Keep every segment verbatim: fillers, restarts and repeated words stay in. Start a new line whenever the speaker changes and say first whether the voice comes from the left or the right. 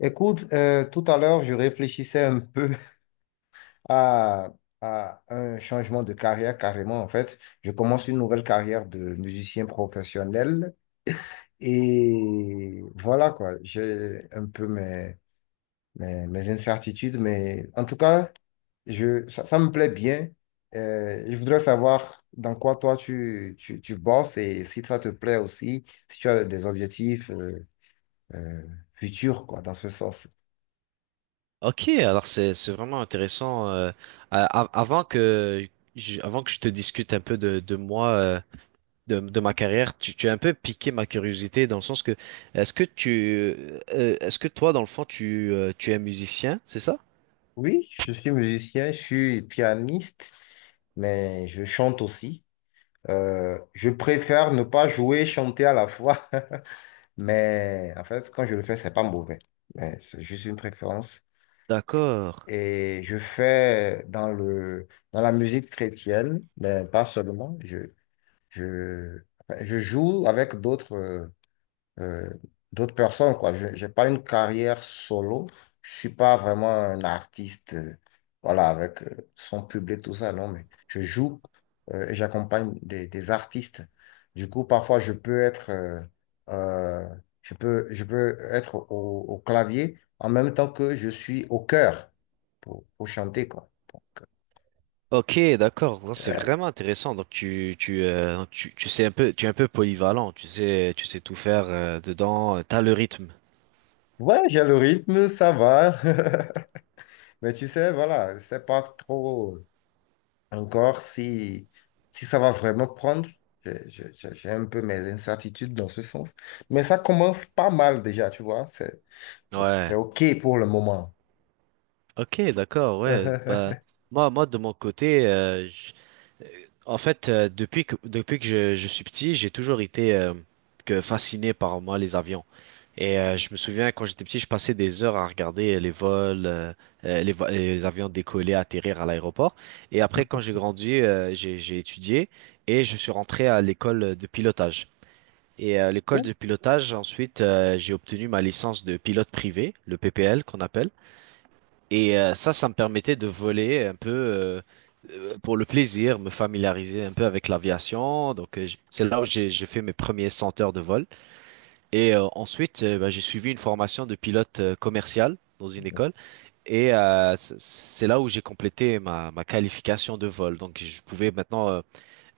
left: Écoute, euh, tout à l'heure, je réfléchissais un peu à, à un changement de carrière carrément. En fait, je commence une nouvelle carrière de musicien professionnel et voilà quoi. J'ai un peu mes, mes, mes incertitudes, mais en tout cas, je, ça, ça me plaît bien. Euh, je voudrais savoir dans quoi toi tu, tu, tu bosses et si ça te plaît aussi, si tu as des objectifs euh, euh, futurs quoi, dans ce sens.
right: Ok, alors c'est c'est vraiment intéressant. euh, a- a- avant que je, avant que je te discute un peu de, de moi, euh, de, de ma carrière, tu, tu as un peu piqué ma curiosité dans le sens que est-ce que tu euh, euh, est-ce que toi dans le fond tu euh, tu es musicien, c'est ça?
left: Oui, je suis musicien, je suis pianiste, mais je chante aussi. Euh, je préfère ne pas jouer et chanter à la fois, mais en fait, quand je le fais, c'est pas mauvais. Mais c'est juste une préférence.
right: D'accord.
left: Et je fais dans le, dans la musique chrétienne, mais pas seulement. Je, je, enfin, je joue avec d'autres. euh, euh, d'autres personnes, quoi. Je n'ai pas une carrière solo. Je suis pas vraiment un artiste, euh, voilà, avec euh, son public, tout ça, non, mais je joue euh, et j'accompagne des, des artistes. Du coup, parfois, je peux être, euh, euh, je peux, je peux être au, au clavier en même temps que je suis au cœur pour, pour chanter, quoi. Donc,
right: Ok, d'accord. Non, c'est
left: euh,
right: vraiment intéressant. Donc tu tu, euh, donc tu tu sais un peu tu es un peu polyvalent. Tu sais tu sais tout faire euh, dedans. euh, T'as le rythme.
left: ouais, j'ai le rythme, ça va. Mais tu sais, voilà, c'est pas trop. Encore, si, si ça va vraiment prendre, je- je- je- j'ai un peu mes incertitudes dans ce sens. Mais ça commence pas mal déjà, tu vois. C'est, c'est
right: Ouais.
left: OK pour le moment.
right: Ok, d'accord. Ouais. Bah moi moi de mon côté. En fait, euh, depuis que, depuis que je, je suis petit, j'ai toujours été euh, que fasciné par moi les avions. Et euh, je me souviens quand j'étais petit, je passais des heures à regarder euh, les vols, euh, euh, les, vo- les avions décoller, atterrir à l'aéroport. Et après, quand j'ai grandi, euh, j'ai, j'ai étudié et je suis rentré à l'école de pilotage. Et à l'école
left: Ouh.
right: de pilotage, ensuite, euh, j'ai obtenu ma licence de pilote privé, le P P L qu'on appelle. Et euh, ça, ça me permettait de voler un peu euh, euh, pour le plaisir, me familiariser un peu avec l'aviation. Donc, euh, j- c'est là où j'ai j'ai fait mes premiers cent heures de vol. Et euh, ensuite, euh, bah, j'ai suivi une formation de pilote euh, commercial dans une école. Et euh, c- c'est là où j'ai complété ma, ma qualification de vol. Donc, je pouvais maintenant euh,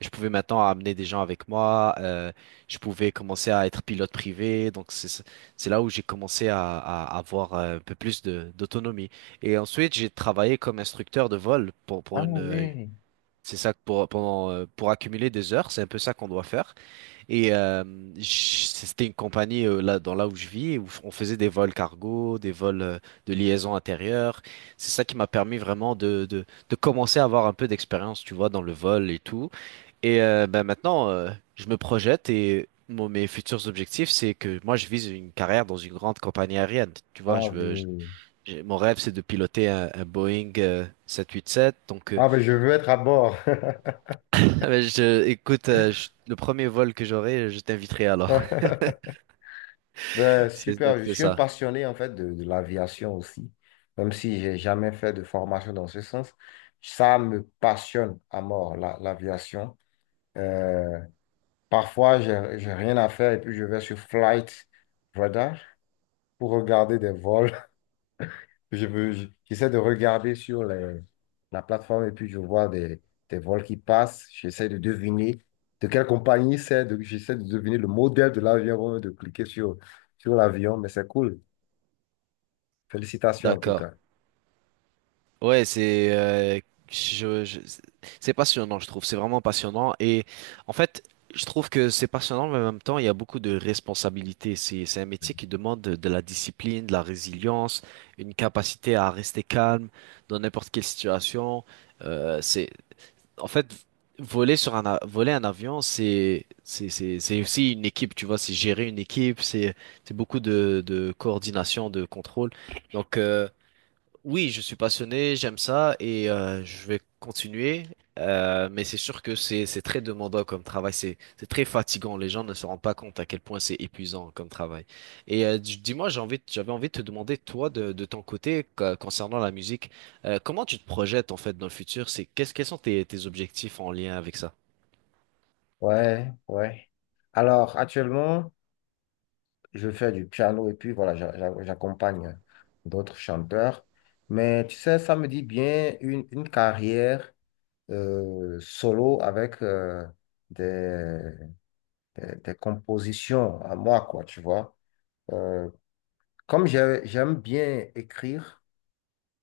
right: je pouvais maintenant amener des gens avec moi, euh, je pouvais commencer à être pilote privé, donc c'est c'est là où j'ai commencé à, à avoir euh, un peu plus de d'autonomie. Et ensuite, j'ai travaillé comme instructeur de vol pour pour
left: Ah
right: une euh,
left: oui.
right: c'est ça que pour pendant euh, pour accumuler des heures, c'est un peu ça qu'on doit faire. Et euh, j- c'était une compagnie euh, là dans là où je vis où on faisait des vols cargo, des vols euh, de liaison intérieure. C'est ça qui m'a permis vraiment de de de commencer à avoir un peu d'expérience, tu vois, dans le vol et tout. Et euh, bah, maintenant, euh, je me projette et mon- mes futurs objectifs, c'est que moi, je vise une carrière dans une grande compagnie aérienne. Tu vois,
left: Ah
right: je veux, je-
left: oui.
right: j'ai- mon rêve, c'est de piloter un, un Boeing euh, sept cent quatre-vingt-sept. Donc, euh,
left: Ah ben je veux être à bord.
right: bah, je, écoute, euh, je- le premier vol que j'aurai, je t'inviterai alors.
left: Ben,
right: C'est, donc,
left: super, je
right: c'est
left: suis un
right: ça.
left: passionné en fait de, de l'aviation aussi, même si j'ai jamais fait de formation dans ce sens. Ça me passionne à mort, la- l'aviation. Euh, Parfois, j'ai, j'ai rien à faire et puis je vais sur Flight Radar pour regarder des vols. Je veux, je- j'essaie de regarder sur les- la plateforme et puis je vois des, des vols qui passent. J'essaie de deviner de quelle compagnie c'est. de- J'essaie de deviner le modèle de l'avion avant même de cliquer sur, sur l'avion. Mais c'est cool. Félicitations en tout
right: D'accord.
left: cas.
right: Ouais, c'est euh, je, je- c'est passionnant, je trouve. C'est vraiment passionnant. Et en fait, je trouve que c'est passionnant, mais en même temps, il y a beaucoup de responsabilités. C'est, c'est un métier qui demande de, de la discipline, de la résilience, une capacité à rester calme dans n'importe quelle situation. Euh, c'est, en fait, voler sur un, a- voler un avion, c'est, c'est, c'est, c'est aussi une équipe, tu vois. C'est gérer une équipe, c'est, c'est beaucoup de, de coordination, de contrôle. Donc, euh, oui, je suis passionné, j'aime ça et euh, je vais continuer. Euh, mais c'est sûr que c'est c'est très demandant comme travail, c'est c'est très fatigant. Les gens ne se rendent pas compte à quel point c'est épuisant comme travail. Et euh, dis- dis-moi, j'ai envie, de- j'avais envie de te demander toi de, de ton côté co- concernant la musique, euh, comment tu te projettes en fait dans le futur? C'est qu'est-ce quels sont tes, tes objectifs en lien avec ça?
left: Ouais, ouais. Alors, actuellement, je fais du piano et puis voilà, j'a- j'a- j'accompagne d'autres chanteurs. Mais tu sais, ça me dit bien une, une carrière euh, solo avec euh, des, des, des compositions à moi, quoi, tu vois. Euh, comme j'ai- J'aime bien écrire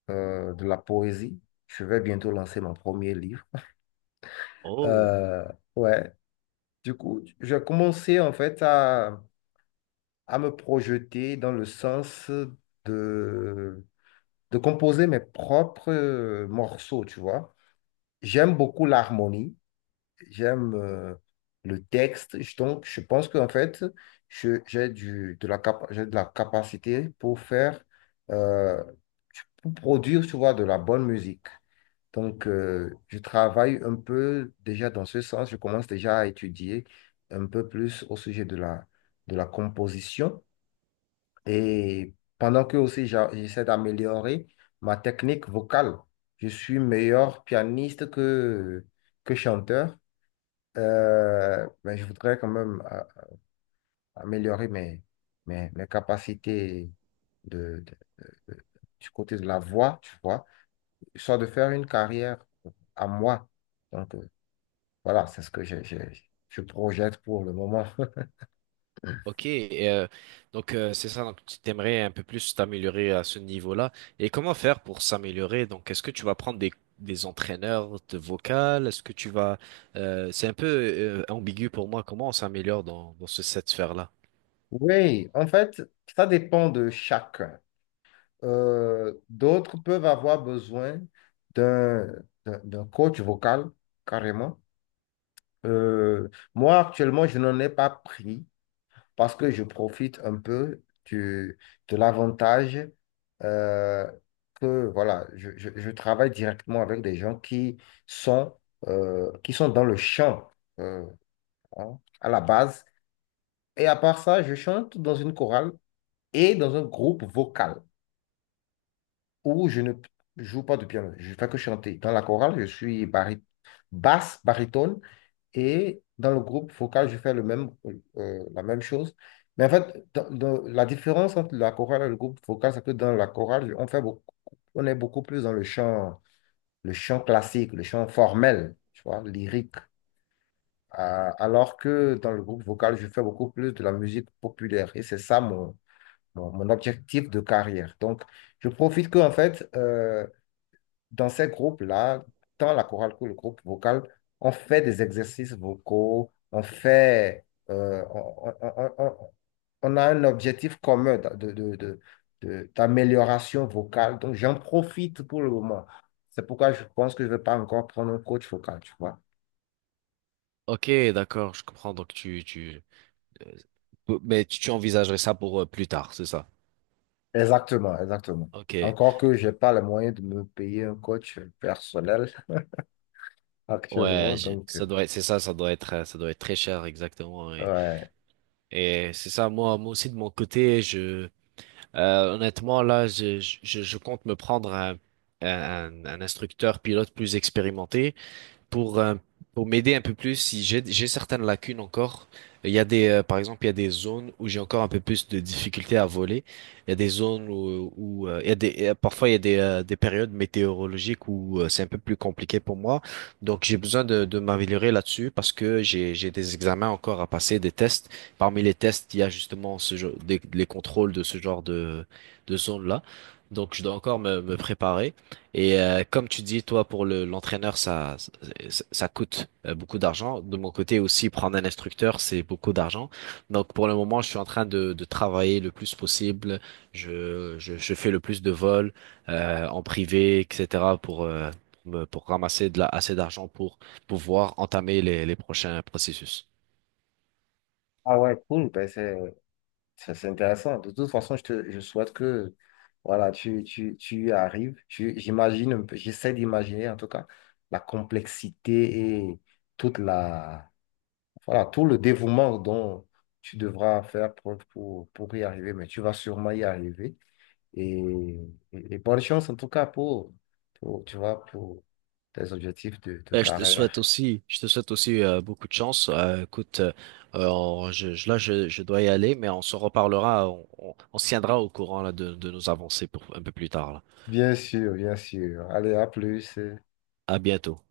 left: euh, de la poésie, je vais bientôt lancer mon premier livre.
right: Oh.
left: Euh, ouais, du coup, j'ai commencé en fait à, à me projeter dans le sens de de composer mes propres euh, morceaux, tu vois. J'aime beaucoup l'harmonie, j'aime euh, le texte. Je- donc je pense qu'en fait, je- j'ai du, de la cap- j'ai de la capacité pour faire, euh, pour produire, tu vois, de la bonne musique. Donc, euh, je travaille un peu déjà dans ce sens, je commence déjà à étudier un peu plus au sujet de la, de la composition. Et pendant que aussi j'a- j'essaie d'améliorer ma technique vocale, je suis meilleur pianiste que, que chanteur. Euh, mais je voudrais quand même a- améliorer mes, mes, mes capacités de, de- de- du côté de la voix, tu vois, soit de faire une carrière à moi. Donc euh, voilà, c'est ce que je, je, je projette pour le moment.
right: Ok, et, euh, donc euh, c'est ça, donc tu t'aimerais un peu plus t'améliorer à ce niveau-là. Et comment faire pour s'améliorer? Donc est-ce que tu vas prendre des, des entraîneurs de vocal? Est-ce que tu vas... euh, c'est un peu euh, ambigu pour moi, comment on s'améliore dans, dans ce, cette sphère-là?
left: Oui, en fait, ça dépend de chacun. Euh, d'autres peuvent avoir besoin d'un d'un- d'un coach vocal, carrément. Euh, Moi, actuellement, je n'en ai pas pris parce que je profite un peu du, de l'avantage euh, que, voilà, je, je- je travaille directement avec des gens qui sont, euh, qui sont dans le chant euh, hein, à la base. Et à part ça, je chante dans une chorale et dans un groupe vocal, où je ne joue pas de piano. Je ne fais que chanter. Dans la chorale, je suis bari- basse, baryton, et dans le groupe vocal, je fais le même, euh, la même chose. Mais en fait, dans- dans- la différence entre la chorale et le groupe vocal, c'est que dans la chorale, on fait beaucoup, on est beaucoup plus dans le chant, le chant classique, le chant formel, tu vois, lyrique. Euh, alors que dans le groupe vocal, je fais beaucoup plus de la musique populaire. Et c'est ça mon, mon, mon objectif de carrière. Donc, je profite que, en fait, euh, dans ces groupes-là, tant la chorale que le groupe vocal, on fait des exercices vocaux, on fait, euh, on, on- on- on- on a un objectif commun d'a- de, de- de- de- d'amélioration vocale. Donc, j'en profite pour le moment. C'est pourquoi je pense que je ne vais pas encore prendre un coach vocal, tu vois.
right: Ok, d'accord, je comprends, donc tu... tu... euh, mais tu tu envisagerais ça pour euh, plus tard, c'est ça?
left: Exactement, exactement.
right: Ok,
left: Encore que je n'ai pas les moyens de me payer un coach personnel
right: ouais,
left: actuellement,
right: je-
left: donc,
right: ça
left: euh,
right: doit être, c'est ça, ça doit être, euh, ça doit être très cher, exactement. Et,
left: ouais.
right: et c'est ça, moi, moi aussi de mon côté, je, euh, honnêtement, là, je, je, je compte me prendre un, un, un instructeur pilote plus expérimenté. Pour, euh, pour m'aider un peu plus si j'ai j'ai certaines lacunes encore. Il y a des, euh, par exemple, il y a des zones où j'ai encore un peu plus de difficultés à voler. Il y a des zones où, où, euh, il y a des, euh, parfois il y a des, euh, des périodes météorologiques où euh, c'est un peu plus compliqué pour moi. Donc j'ai besoin de, de m'améliorer là-dessus parce que j'ai, j'ai des examens encore à passer, des tests. Parmi les tests, il y a justement ce, genre- des- les contrôles de ce genre de, de zones-là. Donc je dois encore me, me préparer. Et euh, comme tu dis, toi, pour le, l'entraîneur, ça, ça, ça coûte euh, beaucoup d'argent. De mon côté aussi, prendre un instructeur, c'est beaucoup d'argent. Donc pour le moment, je suis en train de, de travailler le plus possible. Je, je, je fais le plus de vols euh, en privé, et cætera pour, euh, pour, me- pour ramasser de la, assez d'argent pour pouvoir entamer les, les prochains processus.
left: Ah ouais, cool, ben c'est ça, c'est intéressant. De toute façon, je te, je souhaite que voilà, tu, tu, tu y arrives. Tu- J'imagine, un peu- j'essaie d'imaginer en tout cas la complexité et toute la, voilà, tout le dévouement dont tu devras faire preuve pour, pour y arriver. Mais tu vas sûrement y arriver. Et, et- et bonne chance en tout cas pour, pour, tu vois, pour tes objectifs de, de
right: Ben, je te
left: carrière.
right: souhaite aussi, je te souhaite aussi euh, beaucoup de chance. Euh, écoute, euh, euh, on- je, je- là, je, je dois y aller, mais on se reparlera, on, on, on se tiendra au courant là, de, de nos avancées pour un peu plus tard, là.
left: Bien sûr, bien sûr. Allez, à plus.
right: À bientôt.